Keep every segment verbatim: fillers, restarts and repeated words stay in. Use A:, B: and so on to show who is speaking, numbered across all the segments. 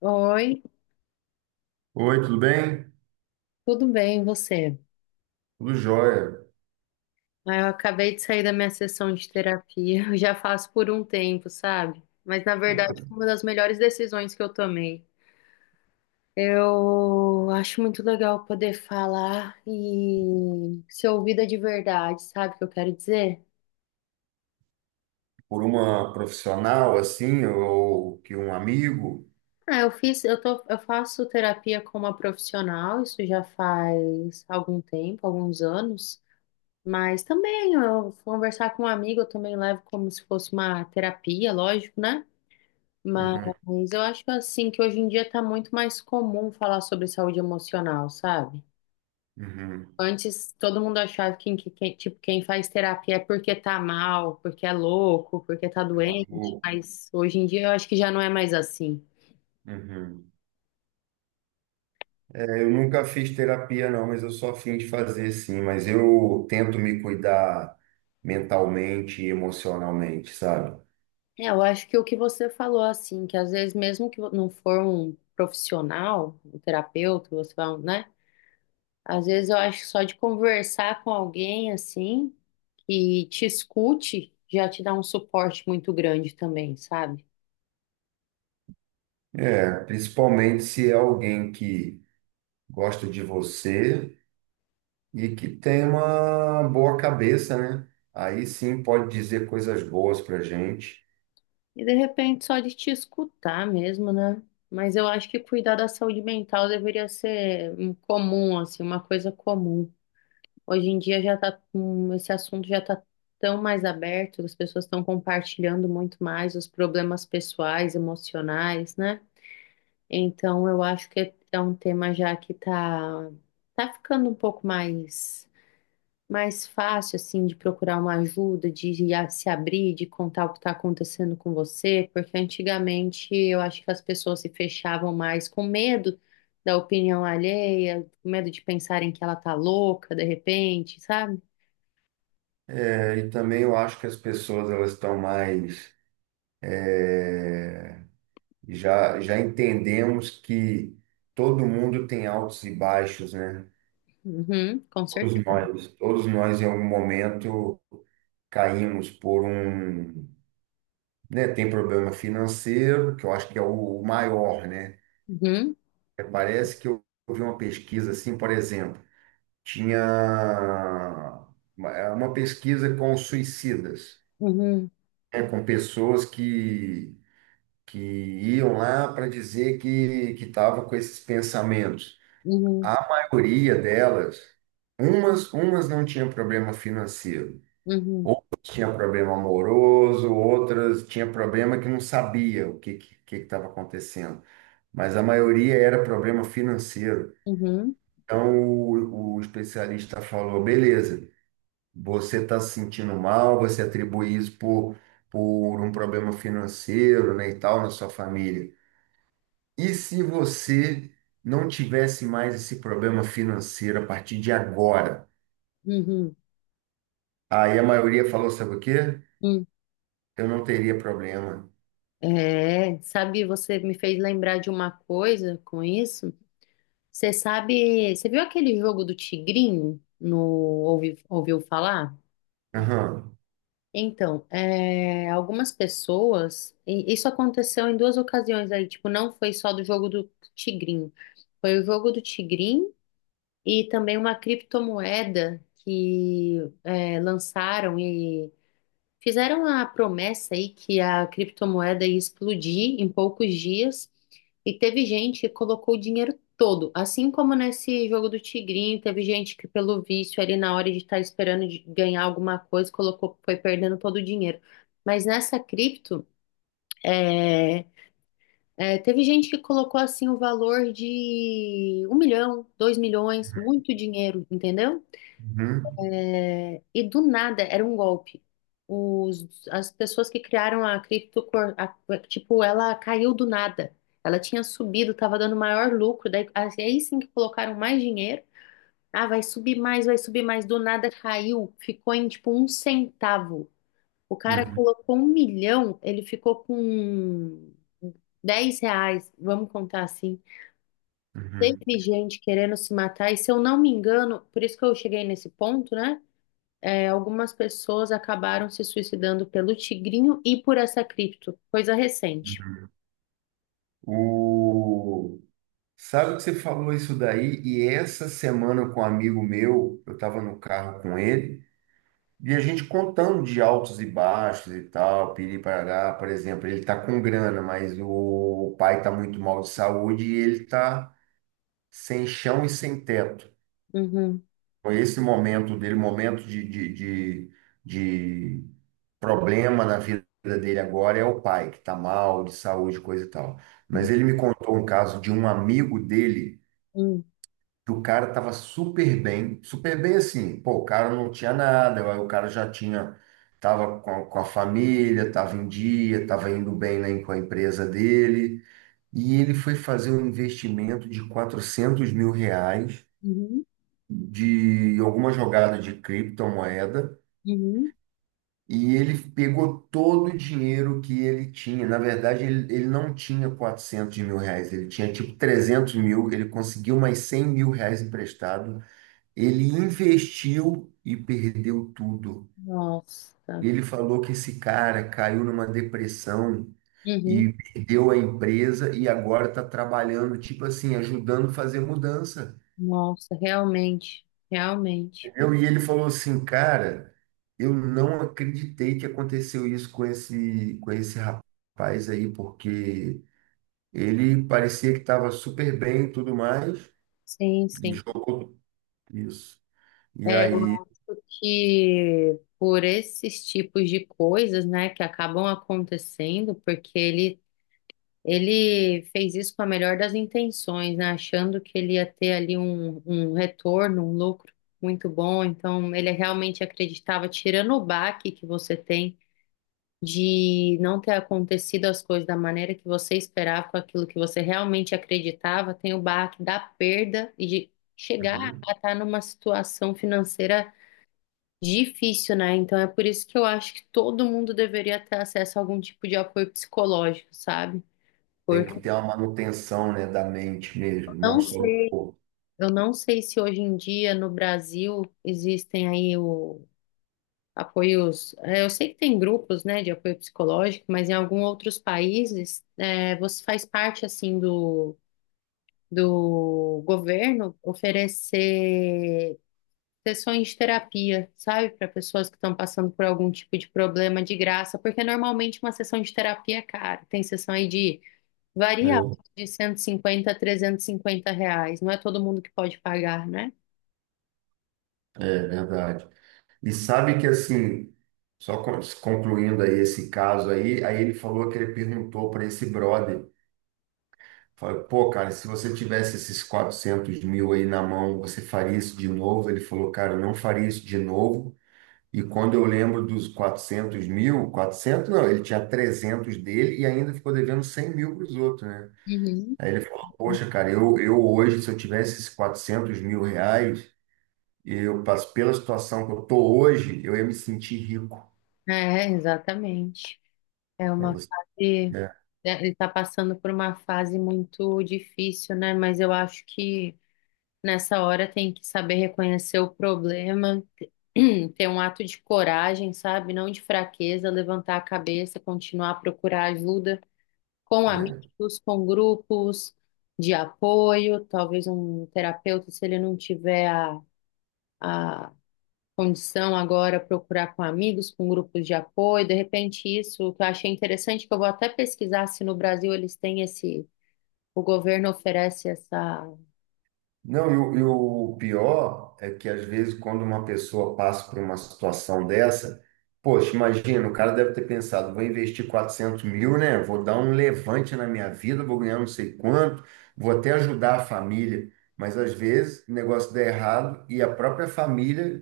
A: Oi,
B: Oi, tudo bem?
A: tudo bem, e você?
B: Tudo jóia.
A: Ah, eu acabei de sair da minha sessão de terapia, eu já faço por um tempo, sabe? Mas na verdade foi uma das melhores decisões que eu tomei. Eu acho muito legal poder falar e ser ouvida de verdade, sabe o que eu quero dizer?
B: Por uma profissional assim, ou que um amigo?
A: Ah, eu fiz, eu tô, eu faço terapia com uma profissional, isso já faz algum tempo, alguns anos. Mas também, eu conversar com um amigo, eu também levo como se fosse uma terapia, lógico, né?
B: Uhum,
A: Mas eu acho assim que hoje em dia tá muito mais comum falar sobre saúde emocional, sabe?
B: uhum.
A: Antes todo mundo achava que, que- que- tipo, quem faz terapia é porque tá mal, porque é louco, porque tá
B: Tá
A: doente,
B: maluco?
A: mas hoje em dia eu acho que já não é mais assim.
B: Uhum. É, eu nunca fiz terapia, não, mas eu sou afim de fazer sim. Mas eu tento me cuidar mentalmente e emocionalmente, sabe?
A: É, eu acho que o que você falou assim, que às vezes mesmo que não for um profissional, um terapeuta, você vai, né? Às vezes eu acho que só de conversar com alguém assim e te escute, já te dá um suporte muito grande também, sabe?
B: É, principalmente se é alguém que gosta de você e que tem uma boa cabeça, né? Aí sim pode dizer coisas boas pra gente.
A: E de repente só de te escutar mesmo, né? Mas eu acho que cuidar da saúde mental deveria ser um comum, assim, uma coisa comum. Hoje em dia já tá, com- esse assunto já tá tão mais aberto, as pessoas estão compartilhando muito mais os problemas pessoais, emocionais, né? Então eu acho que é é um tema já que tá, tá ficando um pouco mais mais fácil, assim, de procurar uma ajuda, de ir a- se abrir, de contar o que está acontecendo com você, porque antigamente eu acho que as pessoas se fechavam mais com medo da opinião alheia, com medo de pensarem que ela tá louca de repente, sabe?
B: É, e também eu acho que as pessoas elas estão mais é, já já entendemos que todo mundo tem altos e baixos, né?
A: Uhum, com
B: Todos
A: certeza.
B: nós, todos nós em algum momento caímos por um, né? Tem problema financeiro, que eu acho que é o o maior, né?
A: Uhum,
B: É, parece que eu eu vi uma pesquisa assim, por exemplo, tinha uma é, uma pesquisa com suicidas,
A: uhum,
B: né? Com pessoas que que iam lá para dizer que que estava com esses pensamentos.
A: uhum,
B: A maioria delas, umas umas não tinha problema financeiro,
A: uhum,
B: outras tinha problema amoroso, outras tinha problema que não sabia o que que estava acontecendo, mas a maioria era problema financeiro.
A: uhum,
B: Então o, o especialista falou, beleza, você está se sentindo mal, você atribui isso por por um problema financeiro, né, e tal na sua família. E se você não tivesse mais esse problema financeiro a partir de agora?
A: uhum,
B: Aí a maioria falou, sabe o quê?
A: uhum.
B: Eu não teria problema.
A: É, sabe, você me fez lembrar de uma coisa com isso. Você sabe, você viu aquele jogo do Tigrinho? No, ouvi- ouviu falar?
B: Aham.
A: Então, é, algumas pessoas, e isso aconteceu em duas ocasiões aí, tipo, não foi só do jogo do Tigrinho, foi o jogo do Tigrinho e também uma criptomoeda que é, lançaram. Fizeram a promessa aí que a criptomoeda ia explodir em poucos dias e teve gente que colocou o dinheiro todo, assim como nesse jogo do Tigrinho, teve gente que pelo vício ali na hora de estar esperando de ganhar alguma coisa, colocou, foi perdendo todo o dinheiro. Mas nessa cripto, é, é, teve gente que colocou assim o valor de um milhão, dois milhões, muito dinheiro, entendeu?
B: Uhum.
A: E do nada era um golpe. Os, as pessoas que criaram a cripto, a- tipo, ela caiu do nada. Ela tinha subido, estava dando maior lucro. Daí, assim, aí sim que colocaram mais dinheiro. Ah, vai subir mais, vai subir mais. Do nada caiu, ficou em tipo um centavo. O cara
B: Uhum.
A: colocou um milhão, ele ficou com dez reais, vamos contar assim.
B: Uhum.
A: Teve gente querendo se matar, e se eu não me engano, por isso que eu cheguei nesse ponto, né? é, algumas pessoas acabaram se suicidando pelo tigrinho e por essa cripto, coisa recente.
B: Uhum. O... Sabe que você falou isso daí? E essa semana com um amigo meu, eu estava no carro com ele, e a gente contando de altos e baixos e tal, piri-parará, por exemplo, ele está com grana, mas o pai está muito mal de saúde e ele está sem chão e sem teto.
A: Uhum,
B: Foi esse momento dele, momento de, de, de, de problema na vida dele agora é o pai, que está mal, de saúde, coisa e tal. Mas ele me contou um caso de um amigo dele,
A: uhum,
B: que o cara estava super bem, super bem assim, pô, o cara não tinha nada, aí o cara já tinha, estava com, a- com a família, estava em dia, estava indo bem né, com a empresa dele, e ele foi fazer um investimento de quatrocentos mil reais
A: uhum,
B: de alguma jogada de criptomoeda
A: uhum.
B: e ele pegou todo o dinheiro que ele tinha. Na verdade, ele, ele não tinha quatrocentos mil reais, ele tinha tipo trezentos mil. Ele conseguiu mais cem mil reais emprestado. Ele investiu e perdeu tudo.
A: Nossa,
B: Ele falou que esse cara caiu numa depressão.
A: uhum.
B: E perdeu a empresa e agora está trabalhando, tipo assim, ajudando a fazer mudança.
A: Nossa, realmente, realmente.
B: Eu, e ele falou assim, cara, eu não acreditei que aconteceu isso com esse, com esse rapaz aí, porque ele parecia que estava super bem e tudo mais,
A: Sim,
B: e
A: sim.
B: jogou isso. E
A: É, eu
B: aí.
A: acho que por esses tipos de coisas, né, que acabam acontecendo, porque ele Ele fez isso com a melhor das intenções, né? Achando que ele ia ter ali um, um retorno, um lucro muito bom. Então, ele realmente acreditava, tirando o baque que você tem de não ter acontecido as coisas da maneira que você esperava, com aquilo que você realmente acreditava, tem o baque da perda e de chegar
B: Uhum.
A: a estar numa situação financeira difícil, né? Então, é por isso que eu acho que todo mundo deveria ter acesso a algum tipo de apoio psicológico, sabe?
B: Tem que ter
A: Porque
B: uma manutenção, né, da mente mesmo, não
A: não
B: só do
A: sei
B: corpo.
A: Eu não sei se hoje em dia no Brasil existem aí o apoios. é, Eu sei que tem grupos, né, de apoio psicológico, mas em alguns outros países é, você faz parte assim do, do governo oferecer sessões de terapia, sabe, para pessoas que estão passando por algum tipo de problema de graça, porque normalmente uma sessão de terapia é cara. Tem sessão aí de
B: Né?
A: varia de cento e cinquenta a trezentos e cinquenta reais. Não é todo mundo que pode pagar, né?
B: É verdade. E sabe que assim, só con- concluindo aí esse caso aí, aí ele falou que ele perguntou para esse brother. Falei, pô, cara, se você tivesse esses quatrocentos mil aí na mão, você faria isso de novo? Ele falou, cara, eu não faria isso de novo. E quando eu lembro dos quatrocentos mil, quatrocentos não, ele tinha trezentos dele e ainda ficou devendo cem mil para os outros, né?
A: Uhum.
B: Aí ele falou, poxa, cara, eu, eu hoje, se eu tivesse esses quatrocentos mil reais, eu passo pela situação que eu tô hoje, eu ia me sentir rico.
A: É, exatamente. É
B: Pra
A: uma
B: você,
A: fase,
B: né?
A: né? Ele está passando por uma fase muito difícil, né? Mas eu acho que nessa hora tem que saber reconhecer o problema, ter um ato de coragem, sabe? Não de fraqueza, levantar a cabeça, continuar a procurar ajuda com
B: É.
A: amigos, com grupos de apoio, talvez um terapeuta, se ele não tiver a, a condição agora procurar com amigos, com grupos de apoio. De repente, isso que eu achei interessante, que eu vou até pesquisar se no Brasil eles têm esse, o governo oferece essa.
B: Não, e o, e o pior é que às vezes quando uma pessoa passa por uma situação dessa, poxa, imagina, o cara deve ter pensado, vou investir quatrocentos mil, né? Vou dar um levante na minha vida, vou ganhar não sei quanto, vou até ajudar a família. Mas às vezes o negócio dá errado e a própria família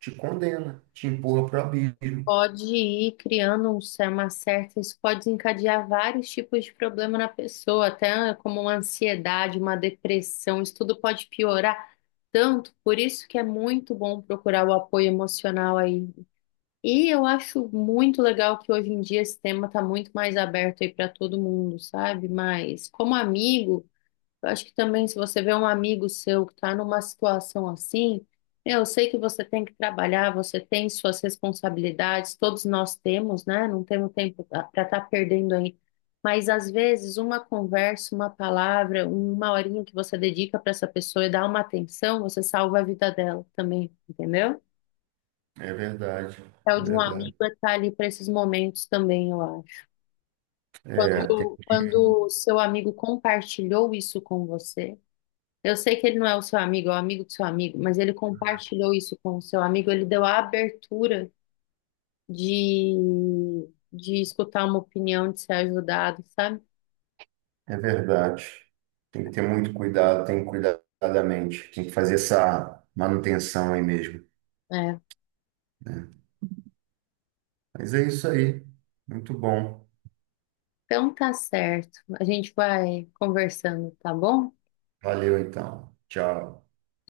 B: te condena, te empurra para o abismo.
A: Pode ir criando um, cer- uma certa, isso pode desencadear vários tipos de problema na pessoa, até como uma ansiedade, uma depressão, isso tudo pode piorar tanto, por isso que é muito bom procurar o apoio emocional aí. E eu acho muito legal que hoje em dia esse tema está muito mais aberto aí para todo mundo, sabe? Mas como amigo, eu acho que também se você vê um amigo seu que está numa situação assim, eu sei que você tem que trabalhar, você tem suas responsabilidades, todos nós temos, né? Não temos tempo para estar perdendo aí. Mas às vezes uma conversa, uma palavra, uma horinha que você dedica para essa pessoa e dá uma atenção, você salva a vida dela também, entendeu?
B: É verdade,
A: É
B: é
A: o de um
B: verdade.
A: amigo é estar ali para esses momentos também, eu acho.
B: É,
A: Quando, quando o seu amigo compartilhou isso com você, eu sei que ele não é o seu amigo, é o amigo do seu amigo, mas ele compartilhou isso com o seu amigo, ele deu a abertura de, de escutar uma opinião, de ser ajudado, sabe?
B: É verdade. Tem que ter muito cuidado, tem que cuidar da mente, tem que fazer essa manutenção aí mesmo,
A: É.
B: né? Mas é isso aí. Muito bom.
A: Então tá certo. A gente vai conversando, tá bom?
B: Valeu então. Tchau.